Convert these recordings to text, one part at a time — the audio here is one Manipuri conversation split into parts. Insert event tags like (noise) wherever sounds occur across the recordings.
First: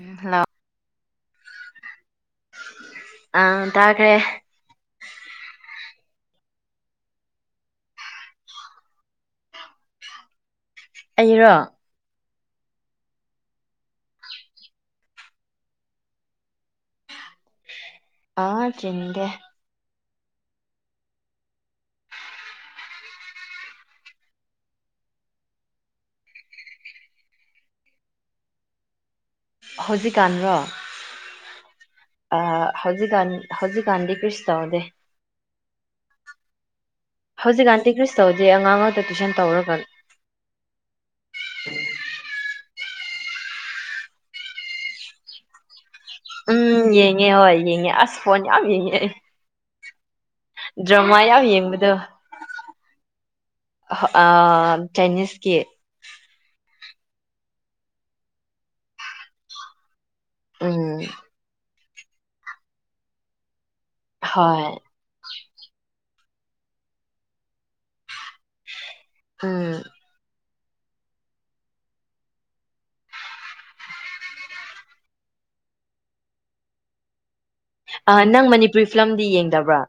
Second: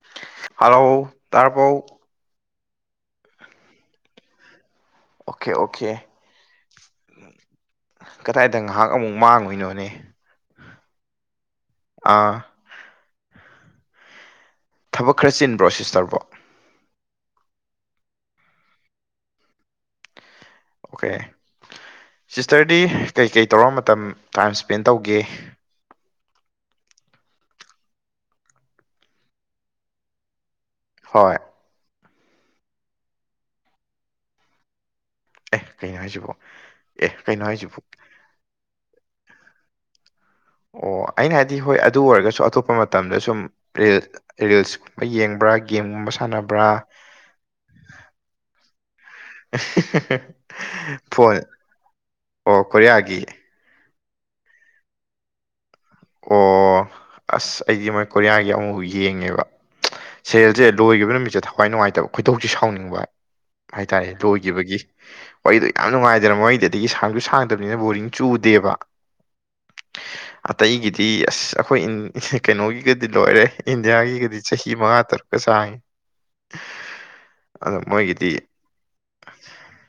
ꯎꯝ ꯍꯜꯂꯣ ꯍꯂꯣ ꯇꯔꯕꯣ ꯑ ꯇꯥꯈ꯭ꯔꯦ ꯑꯣꯀꯦ ꯑꯣꯀꯦ ꯀꯗꯥꯏꯗ ꯉꯥꯏꯍꯥꯛ ꯑꯃꯨꯛ ꯃꯥꯡꯉꯣꯏꯅꯣꯅꯦ ꯑꯩꯔꯣ ꯑꯥ ꯊꯕꯛ ꯈꯔ ꯆꯤꯟꯕ꯭ꯔꯣ ꯁꯤꯁ ꯇꯔꯕꯣ ꯑꯥ ꯆꯤꯟꯒꯦ ꯑꯣꯀꯦ ꯁꯤꯁꯇꯔꯗꯤ ꯀꯩꯀꯩ ꯇꯧꯔ ꯃꯇꯝ ꯇꯥꯏꯝ ꯁ꯭ꯄꯦꯟ ꯇꯧꯒꯦ ꯍꯧꯖꯤꯛꯀꯥꯟ꯭ꯔꯣ ꯍꯣꯏ ꯑ ꯍꯧꯖꯤꯛꯀꯥꯟ ꯍꯧꯖꯤꯛꯀꯥꯟꯗꯤ ꯀꯔꯤꯁꯨ ꯇꯧꯗꯦ ꯑꯦ ꯀꯩꯅꯣ ꯍꯥꯏꯁꯤꯕꯣ ꯑꯦ ꯀꯩꯅꯣ ꯍꯧꯖꯤꯛ ꯍꯥꯏꯁꯤꯕꯣ ꯑꯟꯇꯤ ꯈ꯭ꯔꯤꯁꯇꯧꯗꯤ ꯑꯉꯥꯡ ꯉꯥꯛꯇ ꯇꯨꯏꯁꯟ ꯇꯧꯔꯒ ꯑꯣ ꯑꯩꯅ ꯍꯥꯏꯗꯤ ꯍꯣꯏ ꯑꯗꯨ ꯑꯣꯏꯔꯒꯁꯨ ꯑꯇꯣꯞꯄ ꯃꯇꯝꯗ ꯁꯨꯝ ꯔꯤꯜꯁꯀꯨꯝꯕ ꯌꯦꯡꯕ꯭ꯔꯥ ꯒꯦꯝꯒꯨꯝꯕ ꯁꯥꯟꯅꯕ ꯎꯝ ꯌꯦꯡꯉꯦ ꯍꯣꯏ ꯌꯦꯡꯉꯦ ꯑꯁ ꯐꯣꯟ ꯌꯥꯝ ꯌꯦꯡꯉꯦ ꯗ꯭ꯔꯃꯥ ꯐꯣꯟ ꯌꯥꯝ ꯌꯦꯡꯕꯗꯣ ꯑꯣ ꯀꯣꯔꯤꯌꯥꯒꯤ ꯆꯥꯏꯅꯤꯁꯀꯤ ꯑꯣ ꯑꯁ ꯑꯩꯗꯤ ꯃꯣꯏ ꯀꯣꯔꯤꯌꯥꯒꯤ ꯑꯃꯨꯐꯥꯎ ꯌꯦꯡꯉꯦꯕ ꯁꯦꯜꯁꯦ ꯎꯝ ꯂꯣꯏꯈꯤꯕ ꯅꯨꯃꯤꯠꯁꯦ ꯊꯋꯥꯏ ꯅꯨꯡꯉꯥꯏꯇꯕ ꯈꯣꯏꯗꯧꯁꯤ ꯁꯥꯎꯅꯤꯡꯕ ꯍꯥꯏꯇꯥꯔꯦ ꯍꯣꯏ ꯂꯣꯏꯈꯤꯕꯒꯤ ꯃꯗꯣ ꯌꯥꯝ ꯅꯨꯡꯉꯥꯏꯗꯅ ꯃꯣꯏꯗꯤ ꯑꯗꯒꯤ ꯁꯥꯡꯁꯨ ꯁꯥꯡꯗꯕꯅꯤꯅ ꯕꯣꯔꯤꯡ ꯆꯨꯗꯦꯕ ꯎꯝ ꯑꯇꯩꯒꯤꯗꯤ ꯑꯁ ꯑꯩꯈꯣꯏ ꯀꯩꯅꯣꯒꯤꯒꯗꯤ ꯂꯣꯏꯔꯦ ꯏꯟꯗꯤꯌꯥꯒꯤꯒꯗꯤ ꯆꯍꯤ ꯃꯉꯥ ꯇꯔꯨꯛꯀ ꯆꯥꯡꯏ (inaudible) ꯑ ꯃꯣꯏꯒꯤꯗꯤ ꯅꯪ ꯃꯅꯤꯄꯨꯔꯤ ꯐꯤꯂꯝꯗꯤ ꯌꯦꯡꯗꯕ꯭ꯔꯥ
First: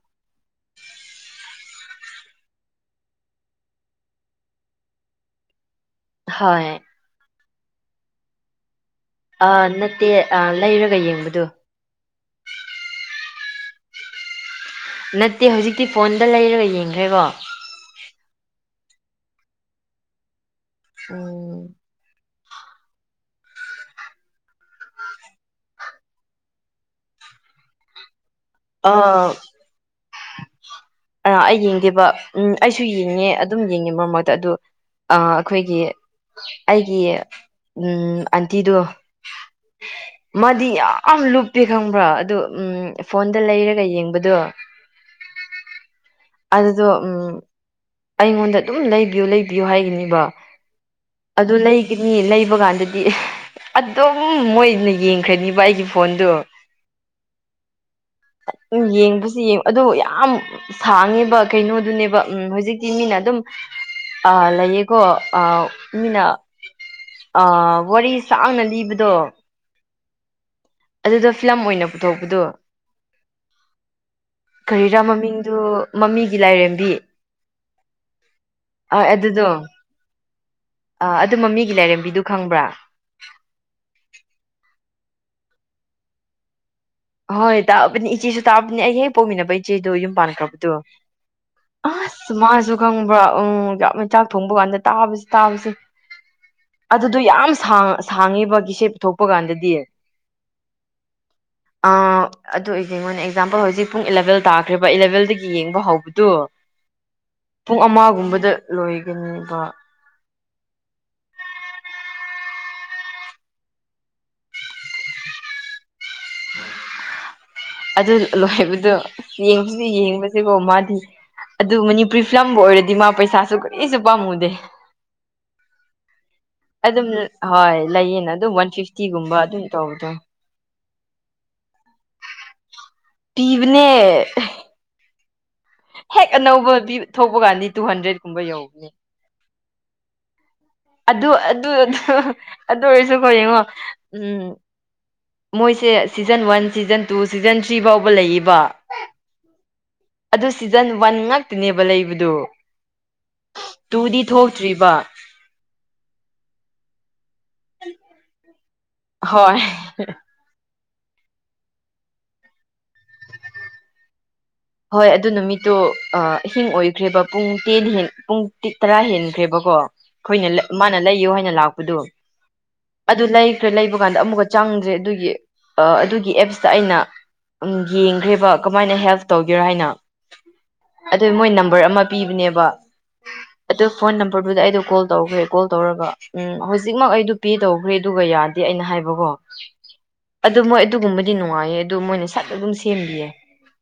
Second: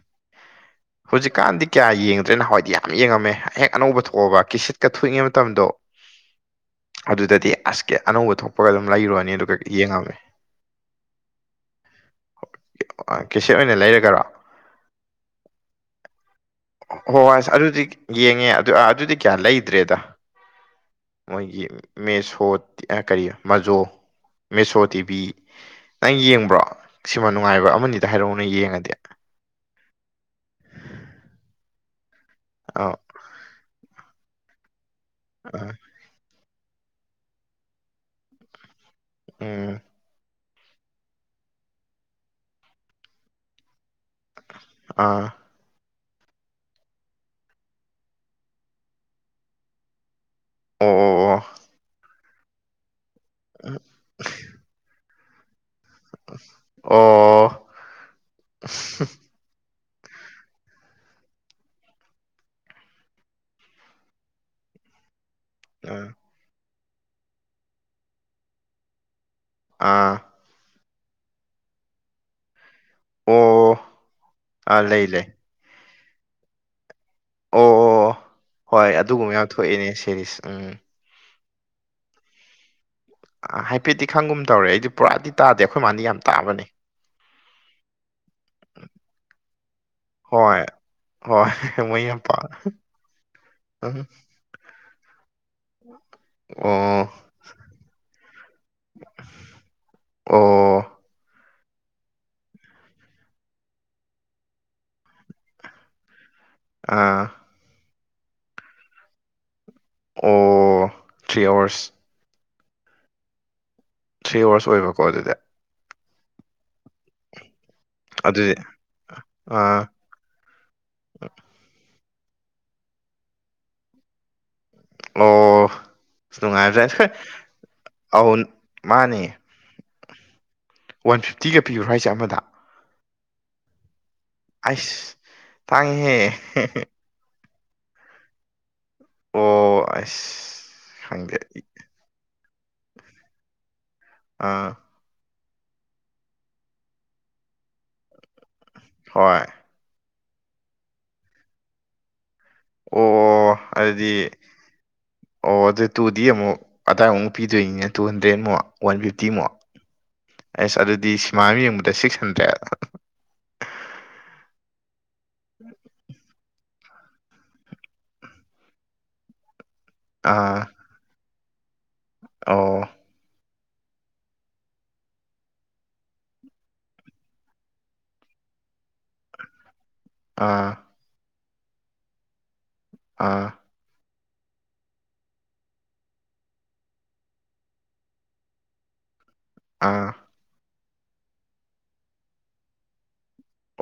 ꯍꯧꯖꯤꯛꯀꯥꯟꯗꯤ ꯀꯌꯥ ꯌꯦꯡꯗ꯭ꯔꯦꯅꯣ ꯍꯋꯥꯏꯗꯤ ꯌꯥꯝ ꯌꯦꯡꯉꯝꯃꯦ ꯍꯦꯛ ꯑꯅꯧꯕ ꯊꯣꯛꯑꯕ ꯀꯤꯁꯤꯠꯀ ꯊꯣꯛꯏꯉꯤ ꯃꯇꯝꯗꯣ ꯍꯣꯏ ꯑꯗꯨꯗꯗꯤ ꯑꯁ ꯀꯦ ꯑꯅꯧꯕ ꯊꯣꯛꯄꯒ ꯑꯗꯨꯝ ꯂꯩꯔꯣꯏ ꯑ ꯅꯠꯇꯦ ꯂꯩꯔꯒ ꯌꯦꯡꯕꯗꯣ ꯀꯦꯁꯦꯠ ꯑꯣꯏꯅ ꯂꯩꯔꯒꯔꯣ ꯅꯠꯇꯦ ꯍꯧꯖꯤꯛꯇꯤ ꯐꯣꯟꯗ ꯂꯩꯔꯒ ꯌꯦꯡꯉ ꯍꯣꯏ ꯍꯣꯏ ꯑꯁ ꯑꯗꯨꯗꯤ ꯌꯦꯡꯉꯦ ꯑꯗꯨꯗꯤ ꯀꯌꯥ ꯂꯩꯗ꯭ꯔꯦꯗ ꯎꯝ ꯃꯣꯏꯒꯤ ꯃꯦꯁꯣ ꯀꯔꯤ ꯃꯖꯣ ꯃꯦꯁꯣ ꯇꯤꯚꯤ ꯅꯪ ꯌꯦꯡꯕ꯭ꯔꯣ ꯁꯤꯃ ꯅꯨꯡꯉꯥꯏꯕ ꯑꯃꯅꯤꯗ ꯍꯥꯏꯔꯛꯎ ꯅꯪ ꯌꯦꯡꯉꯗꯤ ꯑ ꯑ ꯑꯩ ꯌꯦꯡꯗꯦꯕ ꯎꯝ ꯑꯩꯁꯨ ꯑꯥ ꯌꯦꯡꯉꯦ ꯑꯗꯨꯝ ꯌꯦꯡꯉꯦ ꯃꯔꯛ ꯃꯔꯗ ꯑꯗꯨ ꯑꯥ ꯑꯩꯈꯣꯏꯒꯤ ꯑꯩꯒꯤ ꯑꯟꯇꯤꯗꯣ ꯎꯝ ꯃꯥꯗꯤ ꯌꯥꯝ ꯂꯨꯞꯇꯦ ꯈꯪꯕ꯭ꯔꯣ ꯑꯗꯨ ꯎꯝ ꯐꯣꯟꯗ ꯂꯩꯔꯒ ꯌꯦꯡꯕꯗꯣ ꯑꯥ ꯑꯗꯨꯗꯣ ꯑꯩꯉꯣꯟꯗ ꯑꯗꯨꯝ ꯂꯩꯕꯤꯌꯨ ꯂꯩꯕꯤꯌꯨ ꯍꯥꯏꯒꯅꯤꯕ ꯑ ꯑ ꯑꯗꯨ ꯂꯩꯒꯅꯤ ꯂꯩꯕ ꯀꯥꯟꯗꯗꯤ ꯑꯗꯨꯝ ꯃꯣꯏꯅ ꯌꯦꯡꯈ꯭ꯔꯅꯤꯕ ꯑꯩꯒꯤ ꯐꯣꯟꯗꯨ ꯑꯣ ꯌꯦꯡꯕꯁꯨ ꯌꯦꯡ ꯑꯗꯨ ꯌꯥꯝ ꯁꯥꯡꯉꯤꯕ ꯀꯩꯅꯣꯗꯨꯅꯦꯕ ꯎꯝ ꯍꯧꯖꯤꯛꯇꯤ ꯃꯤꯅ ꯑꯗꯨꯝ ꯑ ꯂꯩꯌꯦꯀꯣ ꯑ ꯑꯥ ꯃꯤꯅ ꯋꯥꯔꯤ ꯁꯥꯡꯅ ꯂꯤꯕꯗꯣ ꯑꯥ ꯑꯗꯨꯗ ꯐꯤꯂꯝ ꯑꯣꯏꯅ ꯄꯨꯊꯣꯛꯄꯗꯣ ꯑꯣ ꯑꯥ ꯀꯔꯤꯔꯥ ꯂꯩ ꯂꯩ ꯃꯃꯤꯡ ꯑꯗꯨ ꯃꯃꯤꯒꯤ ꯂꯥꯏꯔꯦꯝꯕꯤ ꯑꯣ ꯑꯣ ꯍꯣꯏ ꯑꯗꯨꯒꯨꯝꯕ ꯑꯗꯨꯗꯣ ꯌꯥꯝ ꯊꯣꯛꯑꯦꯅꯦ ꯁꯦꯔꯤꯁ ꯎꯝ ꯑ ꯑꯗꯨ ꯃꯃꯤꯒꯤ ꯂꯥꯏꯔꯦꯝꯕꯤꯗꯨ ꯈꯪꯕ꯭ꯔꯥ ꯑ ꯍꯥꯏꯐꯦꯠꯇꯤ ꯈꯪꯒꯨꯝ ꯇꯧꯔꯦ ꯑꯩꯗꯤ ꯄꯨꯔꯥꯗꯤ ꯇꯥꯗꯦ ꯑꯩꯈꯣꯏ ꯃꯥꯗꯤ ꯌꯥꯝ ꯇꯥꯕꯅꯦ ꯍꯣꯏ ꯇꯥꯛꯑꯕꯅꯤ ꯏꯆꯦꯁꯨ ꯇꯥꯛꯕꯅꯤ ꯑꯩ ꯍꯦꯛ ꯄꯣꯛꯃꯤꯟꯅꯕ ꯏꯆꯦꯗꯣ ꯌꯨꯝ ꯍꯣꯏ ꯄꯥꯟꯈꯕꯗꯣ ꯍꯣꯏ ꯃꯣꯏ ꯌꯥꯝ ꯑꯁ ꯃꯥꯁꯨ ꯈꯪꯕ꯭ꯔꯥ ꯎꯝ ꯌꯥꯝꯅ ꯄꯥꯝ ꯆꯥꯛ ꯊꯣꯡꯕ ꯀꯥꯟꯗ ꯇꯥꯕꯁꯦ ꯇꯥꯕꯁꯦ ꯑꯣ ꯑꯗꯨꯗꯣ ꯌꯥꯝꯥꯡ ꯁꯥꯡꯉꯦꯕ ꯀꯤꯁꯦꯠ ꯄꯨꯊꯣꯛꯄ ꯀꯥꯟꯗꯗꯤ ꯑꯣ ꯑ ꯑꯗꯨ ꯑꯣꯏꯁꯦꯉꯣꯟꯅ ꯑꯦꯛꯖꯥꯝꯄꯜ ꯍꯧꯖꯤꯛ ꯄꯨꯡ ꯏꯂꯚꯦꯜ ꯇꯥꯈ꯭ꯔꯦꯕ ꯏꯂꯚꯦꯜꯗꯒꯤ ꯌꯦꯡꯕ ꯍꯧꯕꯗꯨꯣ ꯑꯥ ꯄꯨꯡ ꯑꯃꯒꯨꯝꯕꯗ ꯂꯣꯏꯒꯅꯦꯕ ꯑꯣ ꯊ꯭ꯔꯤ ꯑꯥꯋꯥꯔꯁ ꯊ꯭ꯔꯤ ꯑꯋꯥꯔꯁ ꯑꯣꯏꯕꯀꯣ ꯑꯗꯨꯗꯤ ꯑꯗꯨ ꯑꯗꯨꯗꯤ ꯂꯣꯏꯕꯗꯣ ꯑꯥ ꯌꯦꯡ ꯕꯣ ꯃꯥꯗꯤ ꯑꯗꯨ ꯃꯅꯤꯄꯨꯔꯤ ꯐꯤꯂꯝꯕꯨ ꯑꯣꯏꯔꯗꯤ ꯃꯥ ꯄꯩꯁꯥꯁꯨ ꯀꯔꯤꯁꯨ ꯄꯥꯝꯃꯨꯗꯦ ꯑꯣ ꯑꯁ ꯅꯨꯡꯉꯥꯏꯕꯖꯥꯠꯅꯤ ꯍꯣꯏ ꯑꯗꯨꯝ ꯍꯣꯏ ꯂꯩꯌꯦꯅ ꯑꯧ ꯑꯗꯨꯝ ꯋꯥꯟ ꯐꯤꯐꯇꯤꯒꯨꯝꯕ ꯃꯥꯅꯦ ꯑꯗꯨꯝ ꯇꯧꯕꯗ ꯋꯥꯟ ꯐꯤꯞꯇꯤꯒ ꯄꯤꯔꯨꯔꯣ ꯍꯥꯏꯁꯦ ꯑꯃꯗ ꯄꯤꯕꯅꯦ ꯑꯩꯁ ꯊꯥꯡꯉꯤꯍꯦ ꯍꯦꯛ ꯑꯅꯧꯕ ꯊꯣꯛꯄ ꯀꯥꯟꯗꯤ ꯇꯨ ꯍꯟꯗ꯭ꯔꯦꯗꯀꯨꯝꯕ ꯌꯧꯧꯕꯅꯤ ꯑꯣ ꯑꯁ ꯑꯗꯨ ꯈꯪꯗꯦ ꯑꯗꯨ ꯑꯗꯨ ꯑꯣꯏꯔꯁꯨꯀꯣ ꯌꯦꯡꯉꯣ ꯎꯝ ꯑꯥ ꯃꯣꯏꯁꯦ season one season two season three ꯐꯥꯎꯕ ꯂꯩꯌꯦꯕ ꯍꯣꯏ ꯑꯗꯨ ꯁꯤꯖꯟ ꯋꯥꯟ ꯉꯥꯛꯇꯤꯅꯦꯕ ꯂꯩꯕꯗꯨ ꯑꯣ ꯑꯣ ꯑꯗꯨꯗꯤ ꯇꯨꯗꯤ ꯊꯣꯛꯇ꯭ꯔꯤꯕ ꯑꯣ ꯑꯗꯨ ꯇꯨꯗꯤ ꯑꯃꯨꯛ ꯑꯗꯥꯏ ꯑꯃꯨꯛ ꯍꯥꯞꯄꯤꯗꯣꯏꯅꯤꯅꯦ ꯇꯨ ꯍꯟꯗ꯭ꯔꯦꯠꯃꯨꯛ ꯋꯥꯟ ꯐꯤꯐꯇꯤꯃꯨꯛ ꯍꯣꯏ ꯑꯁ ꯑꯗꯨꯗꯤ ꯁꯤꯃꯥ ꯑꯃ ꯌꯦꯡꯕꯗ ꯁꯤꯛꯁ ꯍꯟꯗ꯭ꯔꯦꯗ ꯍꯣꯏ ꯑꯗꯨ ꯅꯨꯃꯤꯠꯇꯨ ꯑꯍꯤꯡ ꯑꯣꯏꯈ꯭ꯔꯦꯕ ꯄꯨꯡ ꯇꯦꯟ ꯄꯨꯡ ꯇꯔꯥ ꯍꯦꯟꯈ꯭ꯔꯦꯕꯀꯣ ꯑꯩꯈꯣꯏꯅ ꯑꯥ ꯃꯥꯅ ꯂꯩꯌꯣ ꯍꯥꯏꯅ ꯂꯥꯛꯄꯗꯨꯣ ꯑꯣ ꯑꯗꯨ ꯂꯩꯈ꯭ꯔꯦ ꯂꯩꯕ ꯀꯥꯟꯗ ꯑꯃꯨꯛꯀ ꯆꯪꯗ꯭ꯔꯦ ꯑꯗꯨꯒꯤ ꯑꯗꯨꯒꯤ ꯑꯦꯞꯁꯇ ꯑꯩꯅ ꯎ ꯌꯦꯡꯈ꯭ꯔꯦꯕ ꯀꯃꯥꯏꯅ ꯍꯦꯜꯞ ꯇꯧꯒꯦꯔꯥ ꯍꯥꯏꯅ ꯑꯥ ꯑꯗꯨ ꯃꯣꯏ ꯅꯝꯕꯔ ꯑꯃ ꯄꯤꯕꯅꯦꯕ ꯑꯥ ꯑꯗꯨ ꯐꯣꯟ ꯅꯝꯕꯔꯗꯨꯗ ꯑꯩꯗꯣ ꯀꯣꯜ ꯇꯧꯈ꯭ꯔꯦ ꯀꯣꯜ ꯇꯧꯔꯒ ꯎꯝ ꯍꯧꯖꯤꯛꯃꯛ ꯑꯩꯗꯣ ꯄꯦ ꯇꯧꯈ꯭ꯔꯦ ꯑꯗꯨꯒ ꯌꯥꯗꯦ ꯗꯤ ꯑꯩꯅ ꯍꯥꯏꯕꯀꯣ ꯑꯥ ꯑꯗꯨ ꯃꯣꯏ ꯑꯗꯨꯒꯨꯝꯕꯗꯤ ꯅꯨꯡꯉꯥꯏꯌꯦ ꯑꯗꯨ ꯃꯣꯏꯅ ꯁꯛ ꯑꯗꯨꯝ ꯁꯦꯝꯕꯤꯌꯦ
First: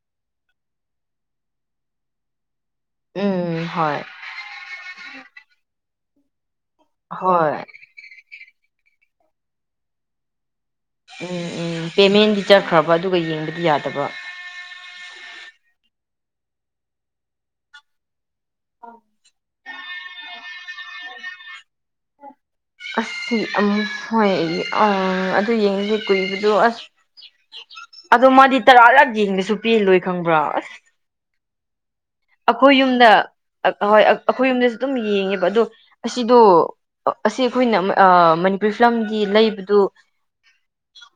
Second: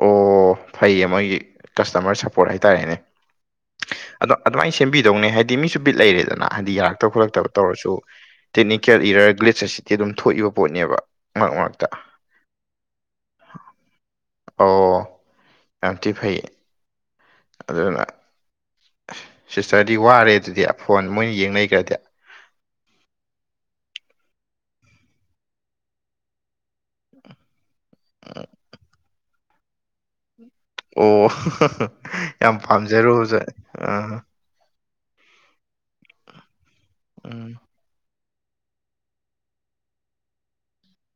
ꯑꯣ ꯐꯩꯌꯦ ꯃꯣꯏꯒꯤ ꯀꯁꯇꯃꯔ ꯁꯞꯄꯣꯔꯠ ꯍꯥꯏꯇꯥꯔꯦꯅꯦ ꯎꯝ ꯍꯣꯏ ꯑꯗꯣ ꯑꯗꯨꯃꯥꯏꯅ ꯁꯦꯝꯕꯤꯗꯧꯅꯦ ꯍꯥꯏꯗꯤ ꯃꯤꯁꯨ ꯕꯤꯠ ꯂꯩꯔꯦꯗꯅ ꯍꯥꯏꯗꯤ ꯌꯥꯔꯛꯇꯕ ꯈꯣꯠꯂꯛꯇꯕ ꯍꯣꯏ ꯇꯧꯔꯁꯨ ꯇꯦꯛꯅꯤꯀꯦꯜ ꯏꯔ ꯒ꯭ꯦꯠꯁ ꯑꯁꯤꯁꯤꯗꯤ ꯑꯗꯨꯝ ꯊꯣꯛꯏꯕ ꯄꯣꯠꯅꯦꯕ ꯎꯝ ꯃꯔꯛ ꯎꯝ ꯃꯔꯛꯇ ꯄꯦꯃꯦꯟꯗꯤ ꯆꯠꯈ꯭ꯔꯕ ꯑꯗꯨꯒ ꯌꯦꯡꯕꯗꯤ ꯌꯥꯗꯕ ꯑꯣ ꯑꯝꯗꯤ ꯐꯩ ꯑꯗꯨꯅ ꯁꯤꯁꯇꯔꯗꯤ ꯋꯥꯔꯦ ꯑꯗꯨꯗꯤ ꯐꯣꯟ ꯃꯣꯏꯅ ꯌꯦꯡ ꯂꯩꯈ꯭ꯔꯗꯤ ꯑ ꯑꯃ ꯍꯣꯏ ꯑꯩꯪ ꯑꯗꯨ ꯌꯦꯡꯉꯁꯦ ꯀꯨꯏꯕꯗꯣ ꯑꯁ ꯑꯗꯣ ꯃꯥꯗꯤ ꯇꯔꯥ ꯂꯥꯛ ꯌꯦꯡꯗꯁꯨ ꯄꯦꯜ ꯂꯣꯏ ꯈꯪꯕ꯭ꯔꯥ ꯑꯁ ꯑꯣ ꯌꯥꯝ ꯑꯩꯈꯣꯏ ꯄꯥꯝꯖꯔꯣ ꯌꯨꯝꯗ ꯑꯣꯖꯛ ꯑ ꯍꯣꯏ ꯑꯩꯈꯣꯏ ꯌꯨꯝꯗꯁꯨ ꯑꯗꯨꯝ ꯌꯦꯡꯉꯦꯕ ꯑꯗꯣ ꯑꯁꯤꯗꯣ ꯑꯁꯤ ꯎꯝ ꯑꯩꯈꯣꯏꯅ ꯃꯅꯤꯄꯨꯔꯤ ꯐꯤꯂꯝꯒꯤ ꯂꯩꯕꯗꯨ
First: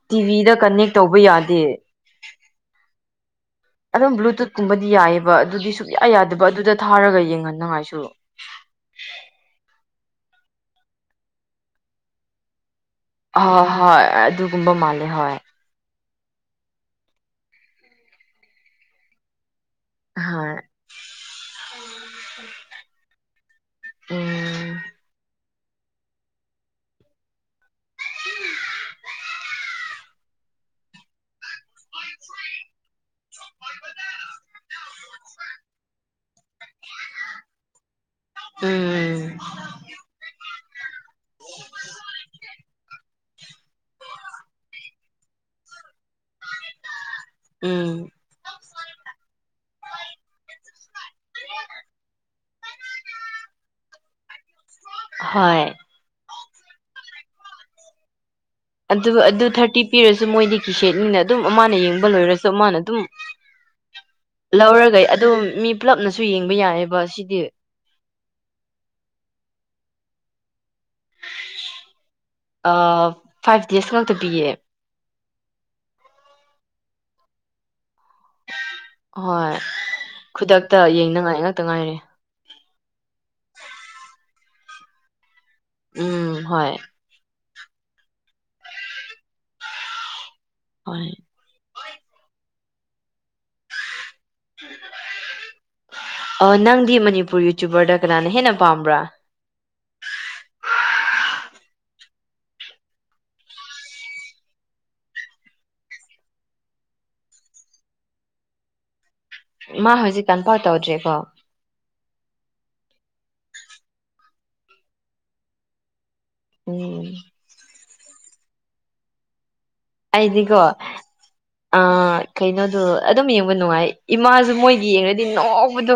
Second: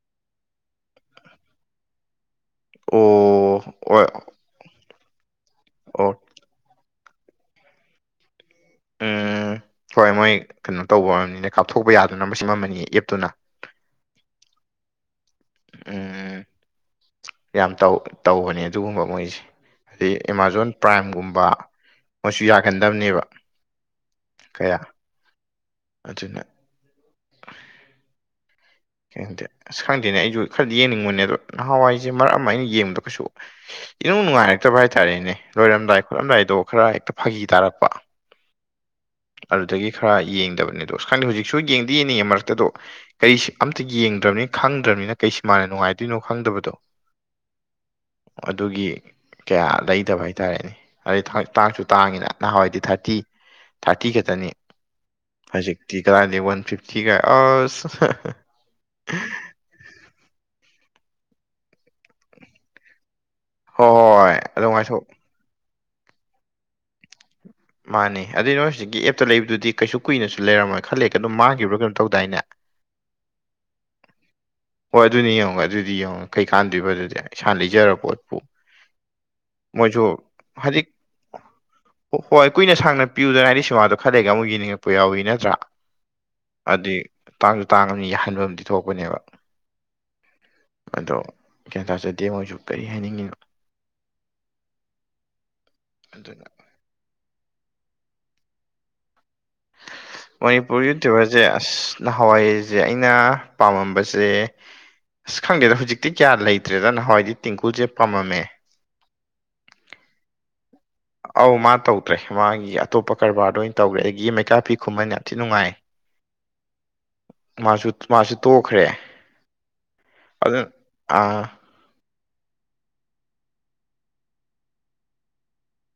ꯇꯤꯚꯤꯗ ꯀꯅꯦꯛ ꯇꯧꯕ ꯌꯥꯗꯦ ꯑ ꯑꯗꯨꯝ ꯕ꯭ꯂꯨꯇꯨꯠꯀꯨꯝꯕꯗꯤ ꯌꯥꯏꯑꯕ ꯑꯗꯨꯗꯤ ꯁꯨꯡꯌꯥ ꯑꯣ ꯌꯥꯗꯕ ꯑꯗꯨꯗ ꯊꯥꯔꯒ ꯌꯦꯡꯍꯟꯅꯉꯥꯏꯁꯨ ꯎꯝ ꯍꯣꯏ ꯃꯣꯏ ꯀꯩꯅꯣ ꯇꯧꯕ ꯑꯣꯏꯝꯅꯤꯅ ꯀꯥꯞꯊꯣꯛꯄ ꯌꯥꯗꯅꯕ ꯃꯁꯤꯃꯃꯜꯅꯤ ꯑꯦꯞꯇꯨꯅ ꯍꯣꯏ ꯍꯣꯏ ꯑꯗꯨꯒꯨꯝꯕ ꯃꯥꯜꯂꯦ ꯍꯣꯏ ꯑꯣ ꯌꯥꯝ ꯇꯧꯕꯅꯦ ꯑꯗꯨꯒꯨꯝꯕ ꯃꯣꯏꯁꯦ ꯑꯗꯩ ꯍꯣꯏ ꯑꯦꯃꯥꯖꯣꯟ ꯄ꯭ꯔꯥꯏꯝꯒꯨꯝꯕ ꯑꯃꯁꯨ ꯌꯥꯒꯟꯗꯕꯅꯦꯕ ꯎꯝ ꯀꯌꯥ ꯑꯗꯨꯅ ꯎꯝ ꯀꯩ ꯈꯗꯦ ꯑꯁ ꯈꯪꯗꯦꯅꯦ ꯑꯩꯁꯨ ꯈꯔꯗꯤ ꯌꯦꯡꯅꯤꯡꯕꯅꯦ ꯑꯗꯣ ꯅꯍꯥꯟꯋꯥꯏꯁꯦ ꯃꯔꯛ ꯑꯃ ꯑꯩꯅ ꯌꯦꯡꯕꯗ ꯀꯩꯁꯨ ꯏꯅꯨꯡ ꯅꯨꯡꯉꯥꯏꯔꯛꯇꯕ ꯍꯥꯏꯇꯥꯔꯦꯅꯦ ꯂꯣꯏꯔꯝꯗꯥꯏ ꯈꯣꯠꯂꯝꯗꯥꯏꯗꯣ ꯈꯔ ꯍꯦꯛꯇ ꯐꯥꯒꯤ ꯇꯥꯔꯛꯄ ꯎꯝ ꯑꯗꯨꯗꯒꯤ ꯈꯔ ꯌꯦꯡꯗꯕꯅꯦꯗꯣ ꯑ ꯈꯗꯤ ꯍꯧꯖꯤꯛꯁꯨ ꯌꯦꯡꯗꯤ ꯌꯦꯡꯅꯤꯡꯉꯦ ꯃꯔꯛꯇꯗꯣ ꯀꯔꯤꯁ ꯑꯝꯇ ꯌꯦꯡꯗ꯭ꯔꯕꯅꯤ ꯈꯪꯗ꯭ꯔꯕꯅꯤꯅ ꯀꯩꯁꯨꯃꯥꯟꯅ ꯅꯨꯡꯉꯥꯏꯗꯣꯏꯅꯣ ꯈꯪꯗꯕꯗꯣ ꯎꯝ ꯑꯗꯨꯒꯤ ꯀꯌꯥ ꯂꯩꯗꯕ ꯍꯥꯏꯇꯥꯔꯦꯅꯦ ꯑꯗꯩ ꯇꯥꯡꯁꯨ ꯇꯥꯡꯉꯤꯅ ꯅꯍꯥꯟꯋꯥꯏꯗꯤ ꯊꯥꯔꯇꯤ ꯊꯥꯔꯇꯤ ꯈꯛꯇꯅꯤ ꯍꯣꯏ ꯍꯧꯖꯤꯛꯇꯤ ꯀꯗꯥꯏꯗ ꯋꯥꯟ ꯐꯤꯐꯇꯤꯒ ꯑꯁ ꯑꯗꯨ ꯑꯗꯨ ꯊꯥꯔꯇꯤ ꯄꯤꯔꯁꯨ ꯃꯣꯏꯗꯤ ꯀꯤꯁꯦꯠꯅꯤꯅ ꯑꯗꯨꯝ ꯑꯃꯅ ꯌꯦꯡꯕ ꯂꯣꯏꯔꯁꯨ ꯑꯃꯅ ꯑꯗꯨꯝ ꯍꯣꯏ ꯍꯣꯏ ꯑꯗꯨꯝ ꯉꯥꯏꯊꯣꯛ ꯂꯧꯔꯒꯩ ꯑꯗꯨ ꯃꯤ ꯄꯨꯂꯞꯅꯁꯨ ꯌꯦꯡꯕ ꯌꯥꯏꯑꯕ ꯁꯤꯗꯤ ꯃꯥꯅꯦ ꯑꯗꯨꯏ ꯅꯣ ꯍꯧꯖꯤꯛꯀꯤ ꯑꯦꯞꯇ ꯂꯩꯕꯗꯨꯗꯤ ꯀꯩꯁꯨ ꯀꯨꯏꯅꯁꯨ ꯂꯩꯔꯝꯃꯣꯏ ꯈꯜꯂꯦ ꯀ ꯑꯗꯨꯝ ꯃꯥꯡꯈꯤꯕ꯭ꯔꯥ ꯀꯩꯅꯣ ꯇꯧꯗꯥꯏꯅꯦ ꯐꯥꯏꯚ ꯗꯦꯖ ꯉꯇ ꯄꯤꯌꯦ ꯍꯣꯏ ꯑꯗꯨꯅꯤ ꯌꯦꯡꯉꯒꯦ ꯑꯗꯨꯗꯤ ꯌꯦꯡꯉꯦ ꯀꯩꯀꯥꯟꯗ꯭ꯔꯤꯕ ꯑꯗꯨꯗꯤ ꯏꯁꯥꯅ ꯂꯩꯖꯔ ꯄꯣꯠꯄꯨ ꯍꯣꯏ ꯃꯣꯏꯁꯨ ꯈꯨꯗꯛꯇ ꯌꯦꯡꯅꯉꯥꯏ ꯉꯛꯇ ꯉꯥꯏꯔꯦ ꯑꯣ ꯍꯣꯏ ꯀꯨꯏꯅ ꯁꯥꯡꯅ ꯄꯤꯌꯗꯅ ꯍꯥꯏꯗꯤ ꯁꯤꯃꯥꯗꯣ ꯈꯜꯂꯩꯒ ꯑꯃꯨꯛ ꯌꯦꯡꯅꯤꯡꯉꯛꯄ ꯌꯥꯎꯏ ꯅꯠꯇ꯭ꯔꯥ ꯎꯝ ꯍꯣꯏ ꯑꯗꯨꯗꯤ ꯇꯥꯡꯁꯨ ꯇꯥꯡꯉꯅꯤ ꯌꯥꯍꯟꯕ ꯑꯃꯗꯤ ꯊꯣꯛꯄꯅꯦꯕ ꯍꯣꯏ ꯑꯗꯣ ꯒ꯭ꯌꯥ ꯇꯥꯖꯗꯦ ꯃꯣꯏꯁꯨ ꯀꯔꯤ ꯍꯥꯏꯅꯤꯡꯉꯤꯅꯣ ꯑꯗꯨꯅ ꯅꯪꯗꯤ ꯃꯅꯤꯄꯨꯔ ꯌꯨꯇ꯭ꯨꯕꯔꯗ ꯀꯅꯥꯅ ꯍꯦꯟꯅ ꯄꯥꯝꯕ꯭ꯔꯥ (unintelligible) ꯃꯅꯤꯄꯨꯔ ꯌꯨꯇ꯭ꯌꯨꯕꯔꯁꯦ ꯑꯁ ꯅꯍꯥꯟꯋꯥꯏꯁꯦ ꯑꯩꯅ ꯄꯥꯝꯃꯝꯕꯁꯦ ꯑꯁ ꯈꯪꯗꯦꯗ ꯍꯧꯖꯤꯛꯇꯤ ꯀꯌꯥ ꯂꯩꯇ꯭ꯔꯦꯗ ꯅꯍꯥꯟꯋꯥꯏꯗꯤ ꯇꯦꯡꯀꯨꯁꯦ ꯄꯥꯝꯃꯦ ꯃꯥ ꯍꯧꯖꯤꯛ ꯀꯟꯐꯥꯎ ꯇꯧꯗ꯭ꯔꯦꯀꯣ ꯑꯧ ꯃꯥ ꯇꯧꯗ꯭ꯔꯦ ꯃꯥꯒꯤ ꯑꯇꯣꯞꯄ ꯀꯔꯕꯥꯔꯗ ꯑꯣꯏꯅ ꯇꯧꯈ꯭ꯔꯦ ꯑꯗꯒꯤ ꯃꯩꯀꯥ ꯐꯤ ꯈꯨꯨꯝꯍꯟ ꯌꯥꯝꯊꯤ ꯅꯨꯡꯉꯥꯏ (unintelligible) ꯃꯥꯁꯨ ꯃꯥꯁꯨ ꯇꯣꯛꯈ꯭ꯔꯦ꯫ ꯑꯩꯗꯤꯀꯣ ꯑꯗꯨꯅ ꯑꯥ ꯑ ꯀꯩꯅꯣꯗꯣ ꯑꯗꯨꯝ ꯌꯦꯡꯕ ꯅꯨꯡꯉꯥꯏ ꯏꯃꯥꯁꯨ ꯃꯣꯏꯒꯤ ꯌꯦꯡꯉꯗꯤ ꯅꯣꯛꯄꯗ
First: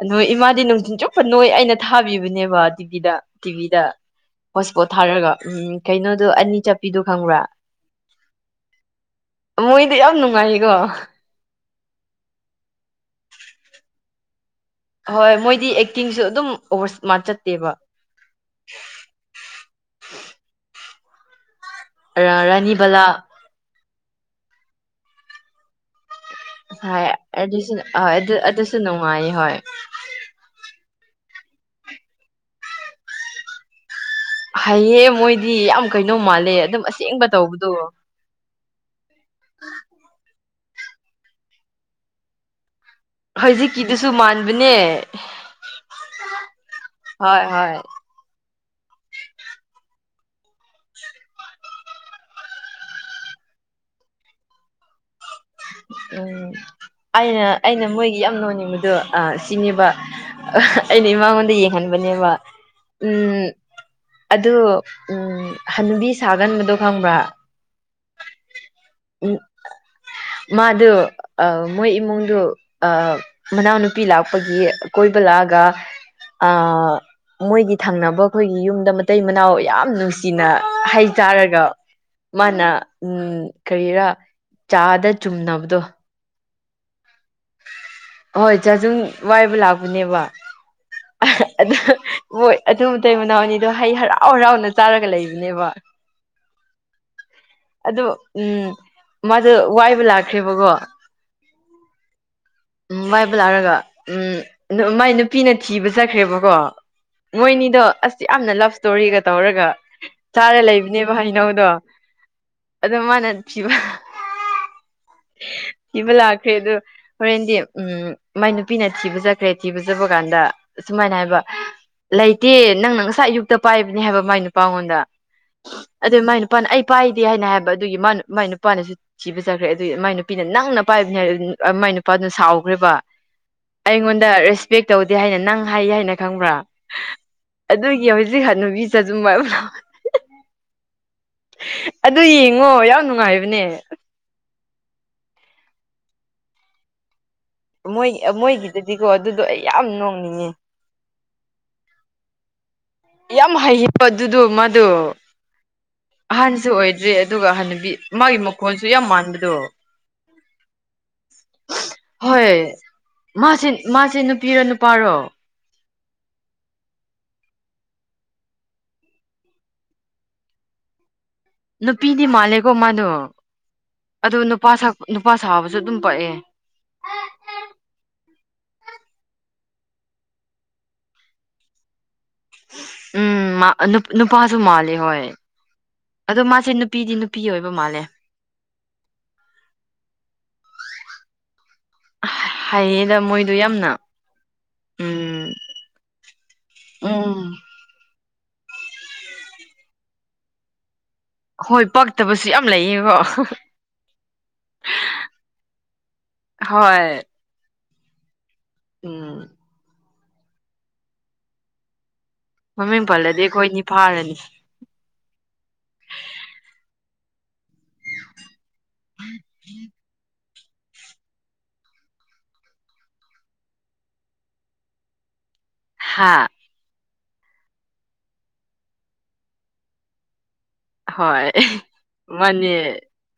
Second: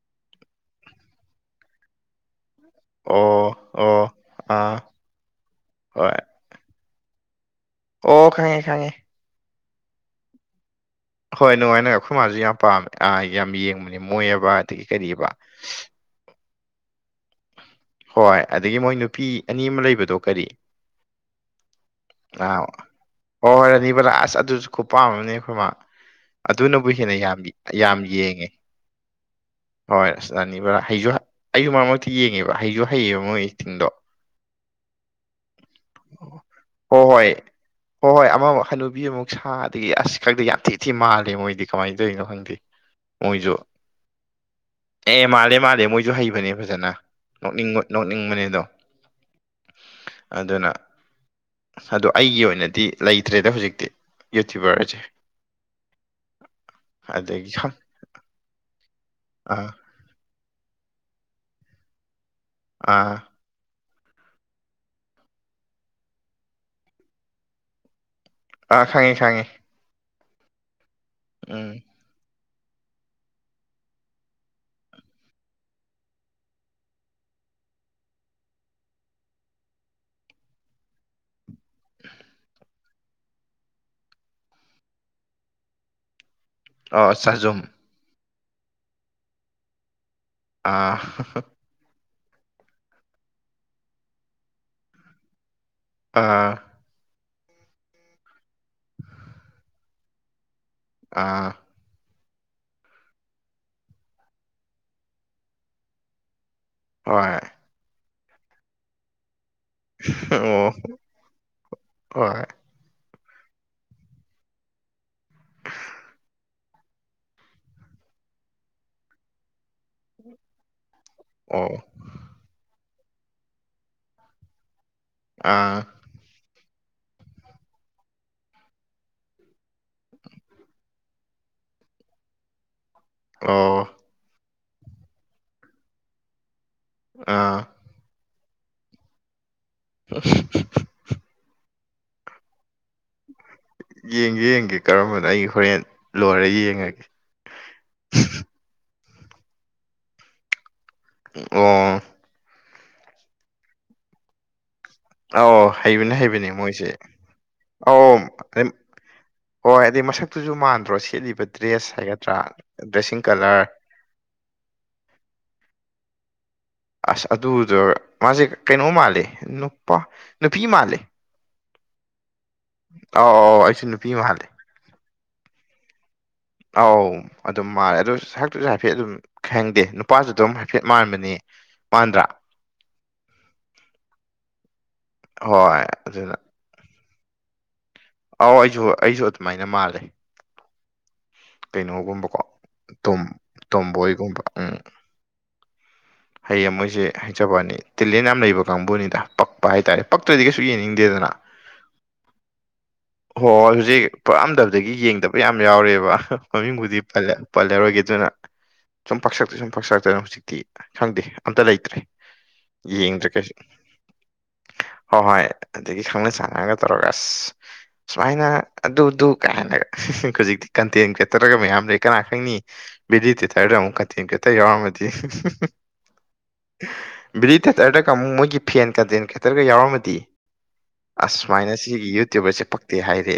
ꯑꯗꯣ ꯏꯃꯥꯗꯤ ꯅꯨꯡꯊꯤꯟ ꯆꯨꯞꯄ ꯅꯣꯏ ꯑꯩꯅ ꯊꯥꯕꯤꯕꯅꯦꯕ ꯇꯤꯚꯤꯗ ꯑꯣ ꯇꯤꯚꯤꯗ ꯑꯣ ꯑꯥ ꯍꯣꯠꯁꯄꯣꯠ ꯊꯥꯔꯒ ꯎꯝ ꯍꯣꯏ ꯀꯩꯅꯣꯗꯣ ꯑꯅꯤ ꯆꯠꯄꯤꯗꯣ ꯈꯪꯕ꯭ꯔꯥ ꯑꯣ ꯈꯪꯉꯦ ꯈꯪꯉꯦ꯫ ꯃꯣꯏꯗꯤ ꯌꯥꯝ ꯅꯨꯡꯉꯥꯏꯌꯦꯀꯣ꯫ ꯍꯣꯏ ꯅꯨꯡꯉꯥꯏꯅ ꯑꯩꯈꯣꯏ ꯃꯥꯁꯨ ꯌꯥꯝ ꯄꯥꯝꯃꯦ ꯌꯥꯝ ꯌꯦꯡꯕꯅꯤ ꯃꯣꯏꯑꯕ ꯑꯗꯒꯤ ꯍꯣꯏ ꯀꯔꯤꯑꯕ ꯃꯣꯏꯗꯤ ꯑꯦꯛꯇꯤꯡꯁꯨ ꯑꯗꯨꯝ ꯑꯣꯕꯔ ꯁꯃꯥꯔꯠ ꯆꯠꯇꯦꯕ꯫ ꯍꯣꯏ ꯑꯗꯒꯤ ꯃꯣꯏ ꯅꯨꯄꯤ ꯑꯅꯤ ꯑꯃ ꯂꯩꯕꯗꯣ ꯀꯔꯤ ꯑꯥ ꯔꯥꯅꯤꯕꯂꯥ ꯍꯣꯏ ꯍꯣꯏ ꯔꯥꯅꯤꯕꯂꯥ ꯑꯁ ꯑꯗꯨꯁꯨ ꯈꯨꯄꯥꯝꯑꯃꯅꯤ ꯑꯩꯈꯣꯏ ꯃꯥ ꯑꯗꯨꯅꯕꯨ ꯍꯥꯏ ꯍꯦꯟꯅ ꯌꯥꯝ ꯑꯗꯨꯁꯨ ꯌꯥꯝ ꯍꯣꯏ ꯑꯗꯨ ꯌꯦꯡꯉꯦ ꯑꯗꯨꯁꯨ ꯅꯨꯡꯉꯥꯏꯌꯦ ꯍꯣꯏ ꯍꯣꯏ ꯑꯁ ꯔꯥꯅꯤꯕꯂꯥ ꯍꯩꯁꯨ ꯑꯩꯁꯨ ꯃꯔ ꯃꯔꯛꯇꯤ ꯌꯦꯡꯉꯦꯕ ꯍꯩꯁꯨ ꯍꯩꯌꯦꯕ ꯃꯣꯏ ꯑꯦꯛꯇꯤꯡꯗꯣ ꯍꯩꯑꯦ ꯃꯣꯏꯗꯤ ꯌꯥꯝ ꯀꯩꯅꯣ ꯍꯣꯏ ꯃꯥꯜꯂꯦ ꯑꯗꯨꯝ ꯑꯁꯦꯡꯕ ꯍꯣꯏ ꯇꯧꯕꯗꯣ ꯍꯣꯏ ꯍꯣꯏ ꯑꯃꯃ ꯍꯅꯨꯕꯤ ꯑꯃꯨꯛ ꯁꯥ ꯑꯗꯒꯤ ꯑꯁ ꯈꯡꯗꯦ ꯌꯥꯝ ꯊꯤ ꯊꯤ ꯃꯥꯜꯂꯦ ꯃꯣꯏꯗꯤ ꯀꯃꯥꯏꯅ ꯇꯧꯔꯤꯅꯣ ꯈꯪ ꯃꯣꯏꯖꯨ ꯍꯧꯖꯤꯛꯀꯤꯗꯨꯁꯨ ꯃꯥꯟꯕꯅꯦ ꯑꯦ ꯃꯥꯂꯦ ꯃꯥꯂꯦ ꯃꯣꯏꯖꯨ ꯍꯩꯕꯅꯦ ꯐꯖꯅ ꯍꯣꯏ ꯍꯣꯏ ꯅꯣꯛꯅꯤꯡꯕ ꯅꯣꯛꯅꯤꯡꯕꯅꯦ ꯑꯗꯨꯝ ꯑꯗꯨꯅ ꯑꯗꯣ ꯑꯩꯒꯤ ꯑꯣꯏꯅꯗꯤ ꯂꯩꯇ꯭ꯔꯦꯗ ꯍꯧꯖꯤꯛꯇꯤ ꯌꯨꯇ꯭ꯌꯨꯕꯔꯖꯦ ꯎꯝ ꯑꯩꯅ ꯑꯗꯒꯤ ꯈꯪ ꯑꯩꯅ ꯃꯣꯏꯒꯤ ꯌꯥꯝ ꯅꯣꯟꯅꯤꯡꯕꯗꯣ ꯑꯥ ꯁꯤꯅꯦꯕ ꯑꯩꯅ ꯃꯉꯣꯟꯗ ꯌꯦꯡꯍꯟꯕꯅꯦꯕ ꯑꯥ ꯎꯝ ꯑꯗꯨ ꯍꯅꯨꯕꯤ ꯁꯥꯒꯟꯕꯗꯣ ꯈꯪꯕ꯭ꯔꯥ ꯑꯥ ꯈꯡꯉꯤ ꯎꯝ ꯈꯡꯉꯤ꯫ ꯃꯥꯗꯨ ꯑ ꯎꯝ ꯃꯣꯏ ꯏꯃꯨꯡꯗꯨ ꯑ ꯃꯅꯥꯎꯅꯨꯄꯤ ꯂꯥꯛꯄꯒꯤ ꯀꯣꯏꯕ ꯂꯥꯛꯑꯒ ꯑ ꯃꯣꯏꯒꯤ ꯊꯪꯅꯕ ꯑꯩꯈꯣꯏꯒꯤ ꯌꯨꯝꯗ ꯃꯇꯩ ꯃꯅꯥꯎ ꯌꯥꯝ ꯅꯨꯡꯁꯤꯅ ꯍꯩ ꯆꯥꯔꯒ ꯃꯥꯅ ꯎꯝ ꯀꯔꯤꯔꯥ ꯆꯥꯗ ꯆꯨꯝꯅꯕꯗꯣ ꯑ ꯆꯥꯖꯨꯝ ꯍꯣꯏ ꯆꯥꯖꯨꯝ ꯋꯥꯏꯕ ꯂꯥꯛꯄꯅꯦꯕ ꯑꯥ (unintelligible) ꯑꯗꯨ ꯍꯣꯏ ꯑꯗꯨꯕꯨ ꯇꯩ ꯃꯅꯥꯎꯅꯤꯗꯣ ꯍꯩ ꯍꯔꯥꯎ ꯍꯔꯥꯎꯅ ꯆꯥꯔꯒ ꯂꯩꯕꯅꯦꯕ ꯑꯥ ꯑꯗꯣ ꯎꯝ ꯃꯥꯗꯣ ꯋꯥꯏꯕ ꯂꯥꯛꯈ꯭ꯔꯦꯕꯀꯣ ꯑꯥ ꯎꯝ ꯃꯥꯗꯣ ꯂꯥꯛꯑꯒ ꯎꯝ ꯃꯥꯏ ꯅꯨꯄꯤꯅ ꯊꯤꯕ ꯆꯠꯈ꯭ꯔꯦꯕꯀꯣ ꯍꯣꯏ ꯃꯣꯏꯅꯤꯗꯣ ꯑꯁ ꯌꯥꯝꯅ ꯂꯞ ꯏꯁꯇꯣꯔꯤꯒ ꯇꯧꯔꯒ ꯆꯥꯔ ꯑꯣ ꯂꯩꯕꯅꯦꯕ ꯍꯩꯅꯧꯗꯣ ꯍꯣꯏ ꯑꯗꯣ ꯃꯥꯅ ꯊꯤꯕ (unintelligible) ꯊꯤꯕ ꯂꯥꯛꯈ꯭ꯔꯦ ꯑꯗꯣ ꯍꯣꯔꯦꯟꯗꯤ ꯎꯝ ꯃꯥꯏ ꯅꯨꯄꯤꯅ ꯊꯤꯕ ꯆꯠꯈ꯭ꯔꯦ ꯊꯤꯕ ꯆꯠꯄ ꯀꯥꯟꯗ ꯁꯨꯃꯥꯏꯅ ꯍꯥꯏꯕ ꯑꯣ ꯂꯩꯇꯦ ꯅꯪꯅ ꯉꯁꯥꯏ ꯑꯌꯨꯛꯇ ꯄꯥꯏꯕꯅꯦ ꯍꯥꯏꯕ ꯃꯥꯏ ꯅꯨꯄꯥꯉꯣꯟꯗ ꯑꯥ ꯑꯗꯨ ꯃꯥꯏ ꯅꯨꯄꯥꯅ ꯑꯩ ꯄꯥꯏꯗꯦ ꯍꯥꯏꯅ ꯍꯥꯏꯕ ꯑꯗꯨꯒꯤ ꯃꯥ ꯃꯥꯏ ꯅꯨꯄꯥꯅ ꯊꯤꯕꯆꯡꯈ꯭ꯔꯦ ꯑꯗꯨꯏ ꯃꯥꯏ ꯅꯨꯄꯤꯅ ꯅꯪꯅ ꯄꯥꯏꯕꯅꯤ ꯍꯥꯏ ꯃꯥꯏ ꯅꯨꯄꯥꯗꯨꯅ ꯁꯥꯎꯈ꯭ꯔꯦꯕ ꯑꯣ ꯑꯩꯉꯣꯟꯗ ꯔꯦꯁꯄꯦꯛ ꯇꯧꯗꯦ ꯍꯥꯏꯅ ꯅꯪ ꯍꯥꯏ ꯍꯥꯏꯅ ꯈꯪꯕ꯭ꯔꯥ ꯑꯥ ꯑꯗꯨꯒꯤ ꯍꯧꯖꯤꯛ ꯍꯅꯨꯕꯤ (unintelligible) (unintelligible) ꯑꯗꯨ ꯌꯦꯡꯉꯣ ꯌꯥꯝ ꯅꯨꯡꯉꯥꯏꯕꯅꯦ꯫ ꯌꯦꯡꯒꯦ ꯌꯦꯡꯒꯦ ꯀꯔꯝꯕꯅꯣ ꯑꯩ ꯍꯣꯔꯦꯟ ꯂꯣꯏꯔ ꯌꯦꯡꯉꯒꯦ꯫ ꯃꯣꯏ ꯃꯣꯏꯒꯤꯗꯗꯤꯀꯣ ꯑꯗꯨꯗꯣ ꯑꯩ ꯌꯥꯝ ꯅꯣꯡꯅꯤꯡꯉꯦ ꯑꯣ ꯌꯥꯝ ꯍꯩꯕ ꯑꯗꯨꯗꯣ ꯃꯥꯗꯣ ꯑꯧ ꯍꯩꯕꯅꯦ ꯍꯩꯕꯅꯤ ꯑꯍꯟꯁꯨ ꯃꯣꯏꯁꯦ ꯑꯣꯏꯗ꯭ꯔꯤ ꯑꯗꯨꯒ ꯍꯅꯨꯕꯤ ꯑꯧ ꯃꯥꯒꯤ ꯍ ꯃꯈꯣꯟꯁꯨ ꯌꯥꯝ ꯃꯥꯟꯕꯗꯣ ꯑꯗꯨꯗꯤ ꯃꯁꯛ ꯄꯛꯇꯨꯁꯨ ꯃꯥꯟꯗ꯭ꯔꯣ ꯁꯦꯠꯂꯤꯕ ꯗ꯭ꯔꯦꯁ ꯍꯥꯏꯒꯗ꯭ꯔꯥ ꯍꯣꯏ ꯗ꯭ꯔꯦꯁꯤꯡ ꯀꯂꯔ ꯃꯥꯁꯦ ꯃꯥꯁꯦ ꯅꯨꯄꯤꯔꯣ ꯅꯨꯄꯥꯔꯣ ꯑꯁ ꯑꯗꯨꯗꯨ ꯃꯥꯁꯦ ꯀꯩꯅꯣ ꯃꯥꯜꯂꯦ ꯅꯨꯄꯥ ꯅꯨꯄꯤ ꯃꯥꯜꯂꯦ ꯅꯨꯄꯤꯗꯤ ꯃꯥꯜꯂꯦꯀꯣ ꯃꯥꯗꯣ ꯑꯧ ꯑꯧ ꯑꯩꯁꯨ ꯅꯨꯄꯤ ꯑꯗꯣ ꯃꯥꯜꯂꯦ ꯅꯨꯄꯥ ꯅꯨꯄꯥ ꯁꯥꯕꯁꯨ ꯑꯗꯨꯝ ꯄꯛꯑꯦ ꯑꯧ ꯑꯗꯨꯝ ꯃꯥꯜꯂꯦ ꯑꯗꯨ ꯁꯛꯇꯨꯁꯨ ꯍꯥꯏꯐꯦꯠ ꯑꯗꯨꯝ ꯈꯪꯗꯦ ꯅꯨꯄꯥꯁꯨ ꯑꯗꯨꯝ ꯍꯥꯏꯐꯦꯠ ꯃꯥꯟꯕꯅꯤ ꯃꯥꯟꯗ꯭ꯔ ꯎꯝ ꯃꯥ ꯅꯨ ꯅꯨꯄꯥꯁꯨ ꯃꯥꯂꯤ ꯍꯣꯏ ꯍꯣꯏ ꯑꯗꯨꯅ ꯑꯗꯨ ꯃꯥ ꯁꯦ ꯅꯨꯄꯤꯗꯤ ꯅꯨꯄꯤ ꯑꯣꯏꯕ ꯃꯥꯜꯂꯦ ꯑꯥꯎ ꯑꯩꯁꯨ ꯑꯩꯁꯨ ꯑꯗꯨꯃꯥꯏꯅ ꯃꯥꯜꯂꯦ ꯀꯩꯅꯣꯒꯨꯝꯕꯀꯣ ꯍꯩꯌꯦꯗ ꯇꯣꯝ ꯃꯣꯏꯗꯣ ꯌꯥꯝꯅ ꯇꯣꯝꯕꯣꯏꯒꯨꯝꯕ ꯎꯝ ꯎꯝ ꯍꯩꯌꯦ ꯃꯣꯏꯁꯦ ꯎꯝ ꯍꯩꯖꯕ ꯋꯥꯅꯤ꯫ ꯇꯦꯂꯦꯟ ꯌꯥꯝ ꯂꯩꯕ ꯀꯥꯡꯕꯨꯅꯤꯗ ꯄꯛꯄ ꯍꯥꯏꯇꯥꯔꯦ ꯄꯛꯇ꯭ꯔꯗꯤ ꯀꯩꯁꯨ ꯌꯦꯡꯅꯤꯡꯗꯦꯗꯅ ꯍꯣꯏ ꯄꯛꯇꯕꯁꯨ ꯌꯥꯝ ꯂꯩꯌꯦ ꯍꯣꯏ ꯍꯣꯏ ꯍꯧꯖꯤꯛ ꯄꯛꯑꯝꯗꯕꯗꯒꯤ ꯌꯦꯡꯗꯕ ꯌꯥꯝ ꯌꯥꯎꯔꯦꯕ ꯃꯃꯤꯡꯕꯨꯗꯤ ꯍꯣꯏ ꯄꯜꯂꯦ ꯄꯜꯂꯥꯔꯣꯏꯒꯦ ꯑꯗꯨꯅ ꯁꯨꯝ ꯎꯝ ꯄꯥꯛꯁꯜꯂꯛꯇꯔ꯭ꯦ ꯁꯨꯝ ꯄꯥꯛꯁꯛꯇꯅ ꯍꯧꯖꯤꯛꯇꯤ ꯈꯪꯗꯦ ꯑꯝꯇ ꯂꯩꯇ꯭ꯔꯦ ꯃꯃꯤꯡ ꯌꯦꯡꯗ꯭ꯔꯦ ꯄꯜꯂꯗꯤ ꯀꯩꯁꯨ ꯑꯩꯈꯣꯏꯅꯤ ꯐꯥꯔꯅꯤ ꯍꯣ ꯍꯣꯏ ꯑꯗꯒꯤ ꯈꯪꯅ ꯆꯥꯟꯅꯒ ꯇꯧꯔꯒꯥ ꯑꯁ ꯁꯨꯃꯥꯏꯅ ꯑꯗꯨꯗꯨ ꯀꯥꯏꯅꯒ ꯍꯧꯖꯤꯛꯇꯤ ꯀꯟꯇꯦꯟ ꯀꯔꯦꯇꯔꯒ ꯃꯌꯥꯝ ꯂꯩ ꯀꯅꯥ ꯈꯪꯅꯤ ꯕꯦꯂꯤꯗꯦ ꯇꯔꯗꯥꯥ ꯑꯃꯨꯛ ꯀꯟꯇꯦꯟꯠ ꯀꯔꯦꯇꯔ ꯌꯥꯎꯔꯝꯗꯤ ꯍꯥꯥ ꯕꯤꯂꯤꯗꯦꯇꯔꯗꯒ ꯑꯃꯨꯛ ꯃꯣꯏꯒꯤ ꯐꯦꯟ ꯀꯟꯇꯦꯟ ꯀꯦꯇꯔꯒ ꯌꯥꯎꯔꯝꯃꯗꯤ ꯑꯁ ꯍꯣꯏ ꯁꯨꯃꯥꯏꯅ ꯁꯤꯒꯤ ꯌꯨꯇ꯭ꯌꯨꯕꯔꯁꯦ ꯃꯥꯅꯦ ꯄꯛꯇꯦ ꯍꯥꯏꯔꯦ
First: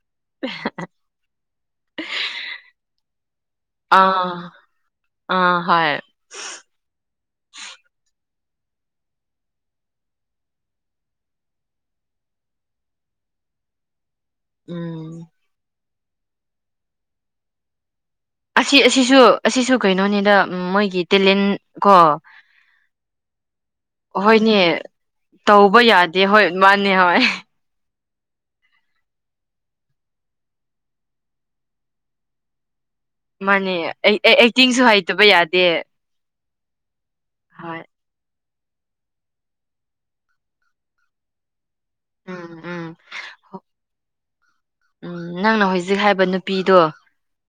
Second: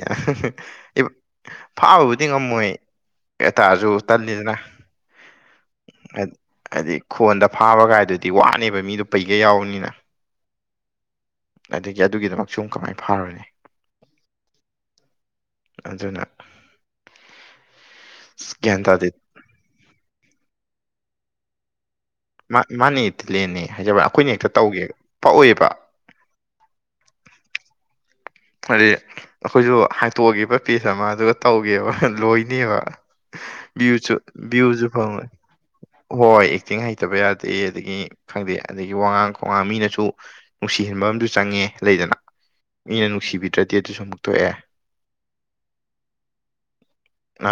ꯐꯥꯕꯕꯨꯗꯤ ꯉꯝꯃꯣꯏ ꯑꯗꯣꯑꯣꯏꯇꯥꯔꯁꯨ ꯑꯥ ꯇꯜꯂꯤꯗꯅ ꯑꯥ ꯍꯣꯏ ꯍꯥꯏꯗꯤ ꯈꯣꯟꯗ ꯐꯥꯕꯒꯥꯏꯗꯨꯗꯤ ꯋꯥꯅꯦꯕ ꯃꯤꯗꯣ ꯄꯩꯒ ꯌꯥꯎꯕꯅꯤꯅ ꯑꯗꯒꯤ ꯑꯗꯨꯒꯤꯗꯃꯛ ꯁꯨꯝ ꯀꯃꯥꯏꯅ ꯐꯥꯔꯨꯔꯅꯤ ꯎꯝ ꯑꯗꯨꯅ ꯑꯁ ꯑꯁꯤ ꯒ꯭ꯌꯥꯟ ꯇꯥꯗꯦ ꯑꯁꯤꯁꯨ ꯑꯁꯤꯁꯨ ꯀꯩꯅꯣꯅꯤꯗ ꯃꯣꯏꯒꯤ ꯇꯦꯂꯦꯟ ꯀꯣ ꯃꯥ ꯃꯥꯅꯦ ꯇꯦꯂꯦꯟꯠꯅꯤ ꯍꯥꯏꯖꯕ ꯑꯩꯈꯣꯏꯅ ꯍꯦꯛꯇ ꯇꯧꯒꯦ ꯄꯛꯑꯣꯏꯕ ꯑꯗꯨ ꯍꯣꯏ ꯃꯥꯅꯤ ꯍꯣꯏ ꯍꯥꯏꯗꯤ ꯑꯩꯈꯣꯏꯁꯨ ꯍꯡꯇꯣꯛꯑꯒꯦꯕꯥ ꯄꯦꯖ ꯑꯃ ꯑꯗꯨꯒ ꯇꯧꯒꯦꯕ ꯂꯣꯏꯅꯦꯕ ꯃꯥꯅꯦ ꯚ꯭ꯨꯁꯨ ꯑꯩ ꯑꯦꯛꯇꯤꯡꯁꯨ ꯚ꯭ꯌꯨꯁꯨ ꯍꯩꯇꯕ ꯐꯪꯉꯣꯏ ꯌꯥꯗꯦ ꯍꯣꯏ ꯑꯦꯛꯇꯤꯡ ꯍꯩꯇꯕ ꯌꯥꯗꯦ ꯍꯣꯏ ꯑꯗꯒꯤ ꯈꯪꯗꯦ ꯑꯗꯒꯤ ꯋꯥꯉꯥꯡ ꯈꯣꯡꯉꯥꯡ ꯃꯤꯅꯁꯨ ꯅꯨꯡꯁꯤꯍꯟꯕ ꯑꯝꯁꯨ ꯆꯪꯉꯦ ꯂꯩꯗꯅ ꯎꯝ ꯎꯝ ꯃꯤꯅ ꯅꯨꯡꯁꯤꯕꯤꯗ꯭ꯔꯗꯤ ꯑꯗꯨꯁꯨ ꯑꯃꯨꯛ ꯇꯣꯛꯑꯦ ꯎꯝ ꯅꯪꯅ ꯍꯧꯖꯤꯛ ꯍꯥꯏꯕ ꯅꯨꯄꯤꯗꯣ